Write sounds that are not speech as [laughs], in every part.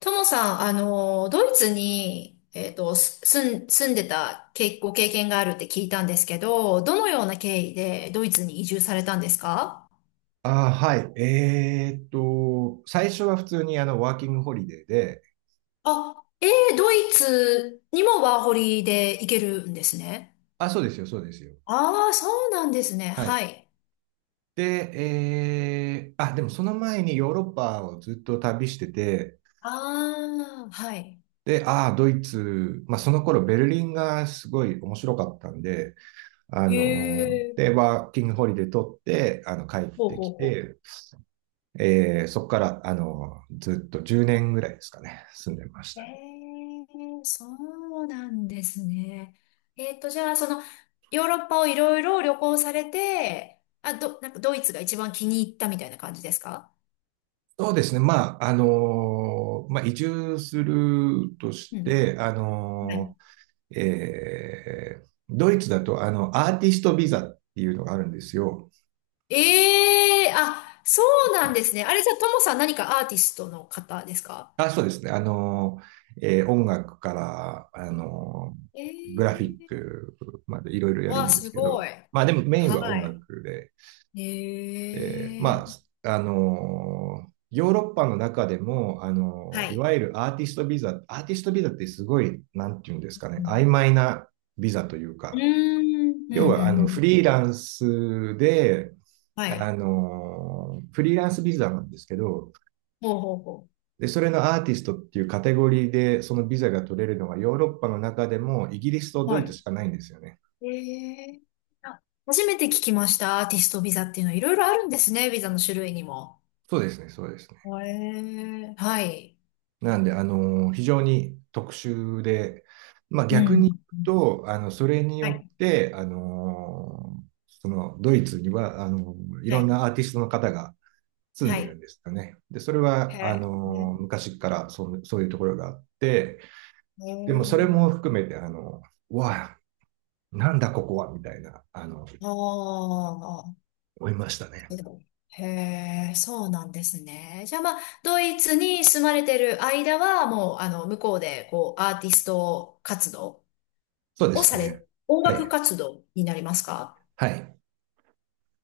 ともさん、ドイツに、えっと、す住ん、住んでたけ、ご経験があるって聞いたんですけど、どのような経緯でドイツに移住されたんですか？ああ、はい。最初は普通にワーキングホリデーで、あ、えー、ドイツにもワーホリで行けるんですね。あ、そうですよ、そうですよ。ああ、そうなんですね。はい。はい。で、えー、あ、でもその前にヨーロッパをずっと旅してて、ああ、はい。で、ああ、ドイツ、まあその頃ベルリンがすごい面白かったんで、へえ、ワーキングホリデー取って、帰っほうてほきうほ、て、そこから、ずっと10年ぐらいですかね、住んでましえた。ー、そうなんですね。じゃあ、その、ヨーロッパをいろいろ旅行されて、なんかドイツが一番気に入ったみたいな感じですか？そうですね。移住するとしうん。て、はい。ドイツだと、アーティストビザっていうのがあるんですよ。ええー、あ、そうなんですね。あれじゃあ、ともさん何かアーティストの方ですか？あ、そうですね。音楽から、グラフィッええクまでいろいろー、やるわあ、んですすけごど、い。まあでもメインはは音い。楽で、で、ええー、まヨーロッパの中でも、はいい。わゆるアーティストビザってすごい、なんていうんですうかね、曖ん。昧なビザといううーか、ん、うん、要うん、は、うん。はい。フリーランスビザなんですけど、ほうほうほで、それのアーティストっていうカテゴリーで、そのビザが取れるのはヨーロッパの中でもイギリスとう。ドはイツい。しかないんですよね。ええ、あ、初めて聞きました。アーティストビザっていうのはいろいろあるんですね。ビザの種類にも。そうですね、そうですね。ええ、はい。なんで、非常に特殊で、まあう逆ん。に言うと、はい。そのドイツには、いはろんい。なアーティストの方が住んはでるい。んですよね。で、それへは、あえ。の、ね、昔からそう、そういうところがあって、へでもそれえ、も含めて、あの、うわあ、なんだここは、みたいな、ああ。思いましたね。へえ、そうなんですね。じゃあまあ、ドイツに住まれてる間は、もう、向こうで、こう、アーティスト活動そうでをすさね。れ、音は楽い。活動になりますか？はい。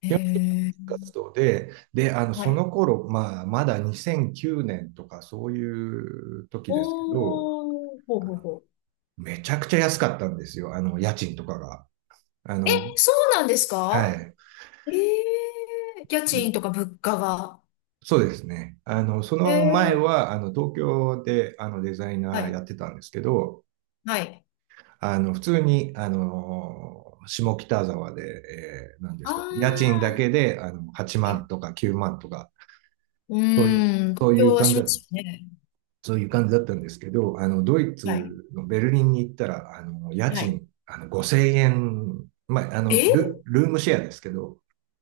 へ基本的にえ。活動で、はそい。の頃、まあ、まだ2009年とかそういう時ですけど、おー、ほうほうほう。めちゃくちゃ安かったんですよ、家賃とかが。あえ、の、そうなんですはか？い。ええ家賃で、とか物価が。そうですね。そえの前え、は、東京で、デザイはナーやい、ってたんですけど、はい。あの、普通に、あの、下北沢で、なんであすかね、家賃だあ、けで、8は万い。とか9万とか、うーん、妥そうい協うは感しじだますよね。そういう感じだったんですけど、ドイはい、ツのベルリンに行ったら、あの、家はい。賃、あの、5000円、まあ、え、ルームシェアですけど、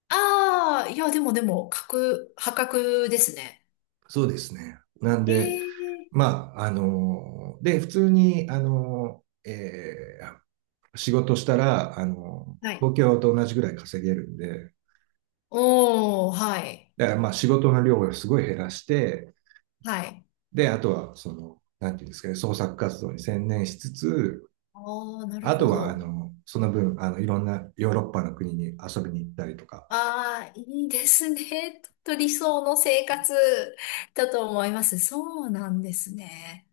ああー、いや、でもでも、破格ですね。そうですね。なんえで、え、普通に、仕事したら、はい。東京と同じぐらい稼げるんで、おー、はい、だからまあ仕事の量をすごい減らして、はい。で、あとは、その、なんていうんですかね、創作活動に専念しつつ、ああ、なるあほとは、ど。その分、いろんなヨーロッパの国に遊びに行ったりとか、ああ、いいですね。[laughs] とっと理想の生活だと思います。そうなんですね。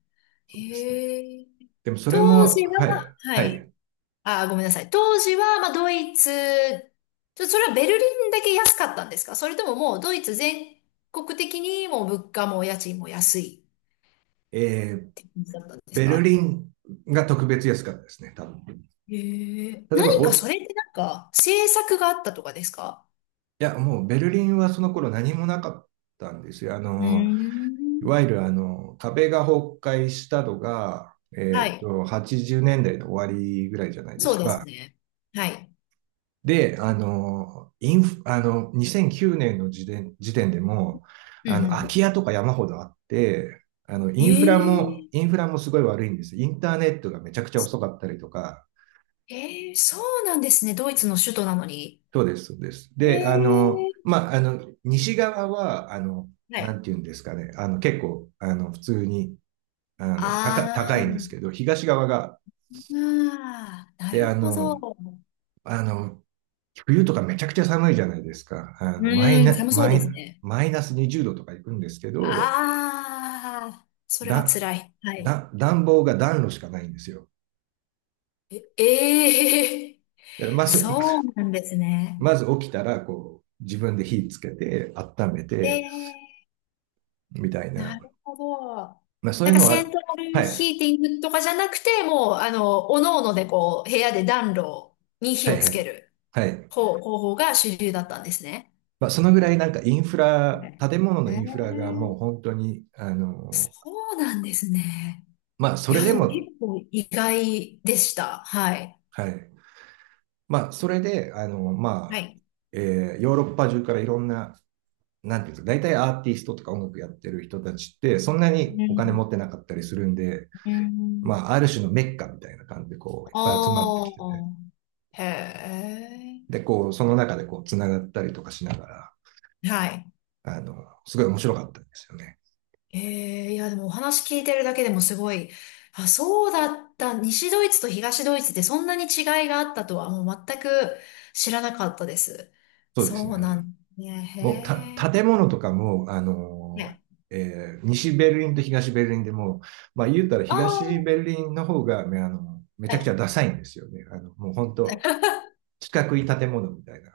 そうですね。へえ。でもそれ当も、時は、はい、ははい。い。あ、ごめんなさい。当時は、まあ、ドイツ、ちょ、それはベルリンだけ安かったんですか、それとももうドイツ全国的にもう物価も家賃も安いえっー、て感じだったんですベルか？リンが特別安かったですね、多分。へえ。例えば、何かお、いそれってなんか政策があったとかですか？や、もうベルリンはその頃何もなかったんですよ。うーいん。わゆる、壁が崩壊したのが、はい。80年代の終わりぐらいじゃないでそすうですか。ね。はい。で、あの、インフ、あの、2009年の時点でも、うんう空きん。家とか山ほどあって、ええ。インフラもすごい悪いんです。インターネットがめちゃくちゃ遅かったりとか、ええ、そうなんですね。ドイツの首都なのに。そうです、そうです。えで、あの、え。まあ、あの、西側は、はなんい。ていうんですかね、あの、結構、あの、普通に、あの、高、高あいんであ。すけど、東側が、ああ、なで、るあほど。うの、あの、冬とかめちゃくちゃ寒いじゃないですか。ーん、寒そうですね。マイナス20度とか行くんですけど、ああ、それはだ、辛い。はい。暖房が暖炉しかないんですよ。え、ええ。 だから [laughs] まず、そうなんです [laughs] ね。まず起きたら、こう、自分で火つけて、温めえて、え、みたいな。なるほど。まあそういなんうかのセンは、トラはルヒい、ーティングとかじゃなくて、もう、おのおのでこう、部屋で暖炉に火はいをつはけい、るはい。方法が主流だったんですね。まあそのぐらいインフはラ、い、建物のえインフラがもうえ、本当に、そうなんですね。まあそいれや、ででも結も、構意外でした。はい。はい。まあそれで、あの、はまあ、い。えーヨーロッパ中からいろんな、なんていうんですか、大体アーティストとか音楽やってる人たちって、そんなにうお金ん。持ってなかったりするんで、うん。まあ、ある種のメッカみたいな感じで、こう、いっぱい集まってあきてて、あ、へえ。で、こう、その中でこう、つながったりとかしながら、はい。あの、すごい面白かったんですよね。ええ、いや、でもお話聞いてるだけでもすごい、あ、そうだった。西ドイツと東ドイツってそんなに違いがあったとはもう全く知らなかったです。そうですそね。うなんね。へもう、た、建え。物とかも、ね、西ベルリンと東ベルリンでも、まあ、言うたらあ東ベルあ、リンの方が、ね、めちはゃくちい。ゃダサいんですよね。もう本当、四角い建物みたいな、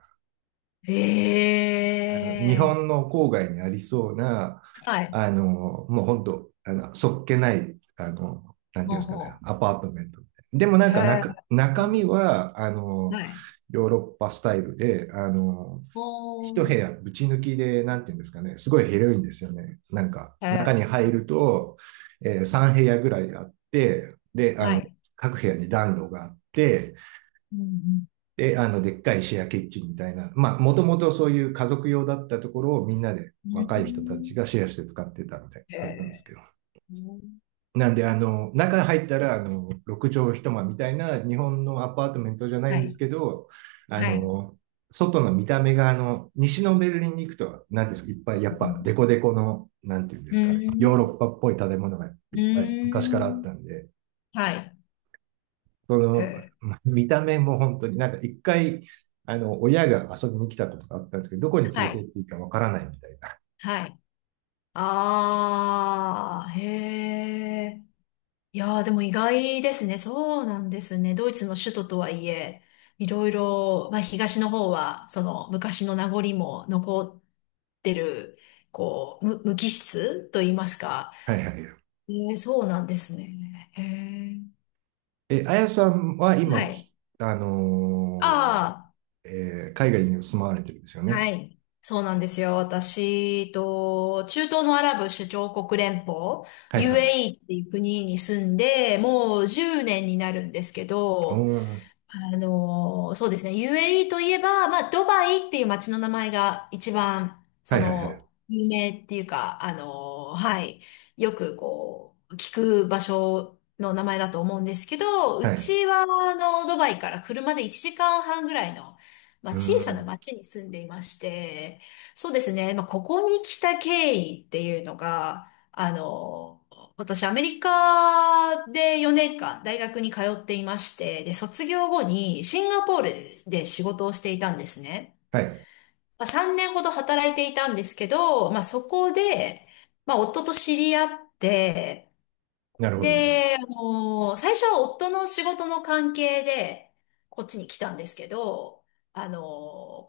へあの日え。本の郊外にありそうな、はい。あの、もう本当、あの、そっけない、なんていうんほでうすかね、ほアパートメント。でもなんう。へか中、え。中身は、はい。ヨーロッパスタイルで、お一部ー、屋ぶち抜きで、なんていうんですかね、すごい広いんですよね。なんか、へ中にえ、入ると、3部屋ぐらいあって、で、あはの、い。各部屋に暖炉があって、うん、で、あの、でっかいシェアキッチンみたいな、まあ、もともとそういう家族用だったところをみんなでうん、若い人たうちがシェアして使ってたみたいなーん、へ感じなんですけえ、ど。うん、なんで、中入ったら、6畳一間みたいな日本のアパートメントじゃないはんですい、けど、あはい。の、外の見た目が、西のベルリンに行くと、なんですか、いっぱい、やうっぱ、ん、デコデコの、なんていうんですかね、ヨーうロッパっぽい建物がいっぱい昔ーからあっん、たんで、はい、そへの、え、ま見た目も本当になんか一回、親が遊びに来たことがあったんですけど、どこには連れて行い、っていいかわからないみたいな。はい。ああ、へえ。いやー、でも意外ですね。そうなんですね。ドイツの首都とはいえ、いろいろ、まあ東の方は、その昔の名残も残ってる、こう、無機質と言いますか、はいはいはい。ええ、そうなんですね。へえ。え、あやさんはは今、い。あのあ海外に住まわれてるんですよあ、ね。はい。そうなんですよ。私と、中東のアラブ首長国連邦、はいはい。UAE っていう国に住んで、もう10年になるんですけおど、ー、そうですね。UAE といえば、まあ、ドバイっていう街の名前が一番、はそいはいはい。の、有名っていうか、あの、はい。よくこう、聞く場所の名前だと思うんですけど、はうい。ちは、あの、ドバイから車で1時間半ぐらいの、まうあ、小ーさなん。町に住んでいまして、そうですね。まあ、ここに来た経緯っていうのが、あの、私、アメリカで4年間大学に通っていまして、で、卒業後にシンガポールで仕事をしていたんですね。はい。まあ、3年ほど働いていたんですけど、まあ、そこで、まあ、夫と知り合って、なるほど、なるほど。で、あの、最初は夫の仕事の関係でこっちに来たんですけど、あの、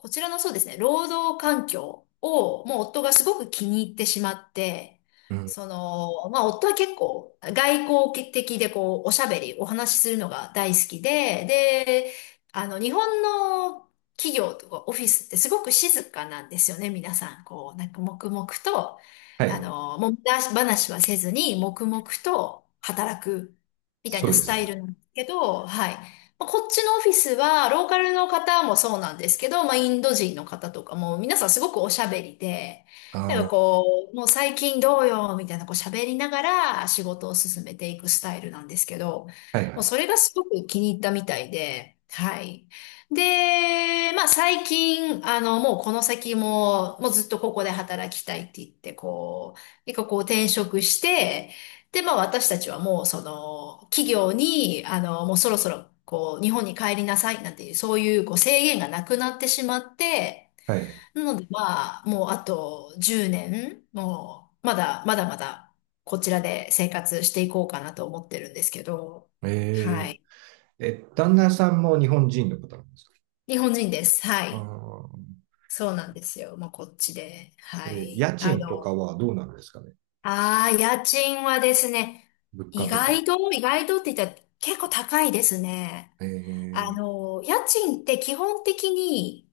こちらのそうですね、労働環境を、もう夫がすごく気に入ってしまって、うん。その、まあ夫は結構外交的でこう、おしゃべり、お話しするのが大好きで、で、あの、日本の企業とかオフィスってすごく静かなんですよね、皆さん。こう、なんか黙々と、はあい。の、もみ出し話はせずに、黙々と働く、みたいそなうでスすタイね。ルなんですけど、はい。まあ、こっちのオフィスは、ローカルの方もそうなんですけど、まあ、インド人の方とかも、皆さんすごくおしゃべりで、あなんあ、かはこう、もう最近どうよ、みたいな、こう喋りながら仕事を進めていくスタイルなんですけど、いはもうい。それがすごく気に入ったみたいで、はい。で、まあ最近、あの、もうこの先も、もうずっとここで働きたいって言って、こう、結構こう転職して、で、まあ私たちはもうその、企業に、あの、もうそろそろ、こう、日本に帰りなさいなんていう、そういうこう制限がなくなってしまって、はい。なのでまあ、もうあと10年、もう、まだまだ、こちらで生活していこうかなと思ってるんですけど、はえい。旦那さんも日本人の方なんですか？日本人です。はあい。あー、そうなんですよ。まあ、こっちで。は家い。あ賃との、かはどうなんですかね？ああ、家賃はですね、物価とか。意外とって言ったら結構高いですね。あええの、家賃って基本的に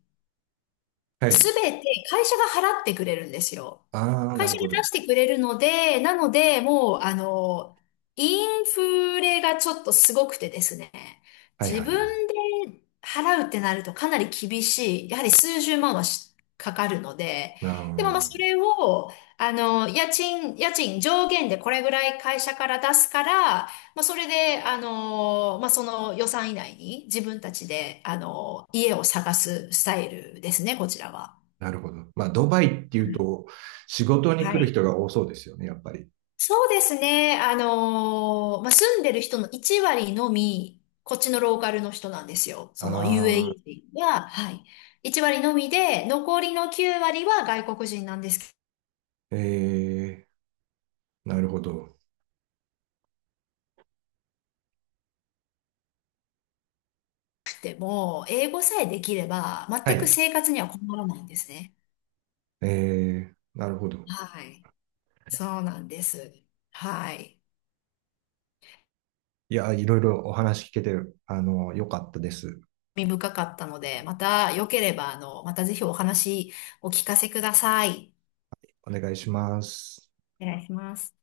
はすい。べて会社が払ってくれるんですよ。ああ、な会社るがほ出ど。してくれるので、なので、もう、あの、インフレがちょっとすごくてですね、はい自はいはい。分で払うってなるとかなり厳しい、やはり数十万はかかるので、ああ、でもまあそれを、あの、家賃上限でこれぐらい会社から出すから、まあ、それで、あのーまあ、その予算以内に自分たちで、あのー家を探すスタイルですね、こちらは。なるほど。まあ、ドバイっていはうい。と、仕事には来るい、人が多そうですよね、やっぱり。そうですね。あのーまあ、住んでる人の1割のみ、こっちのローカルの人なんですよ。その ああ、UAE 人は、はい。1割のみで、残りの9割は外国人なんですええなるほど。けども、英語さえできれば、は全くい。生活には困らないんですね。ええなるほど。はい。そうなんです。はい。いや、いろいろお話聞けて、よかったです。興味深かったので、また良ければ、あの、またぜひお話お聞かせください。お願いします。お願いします。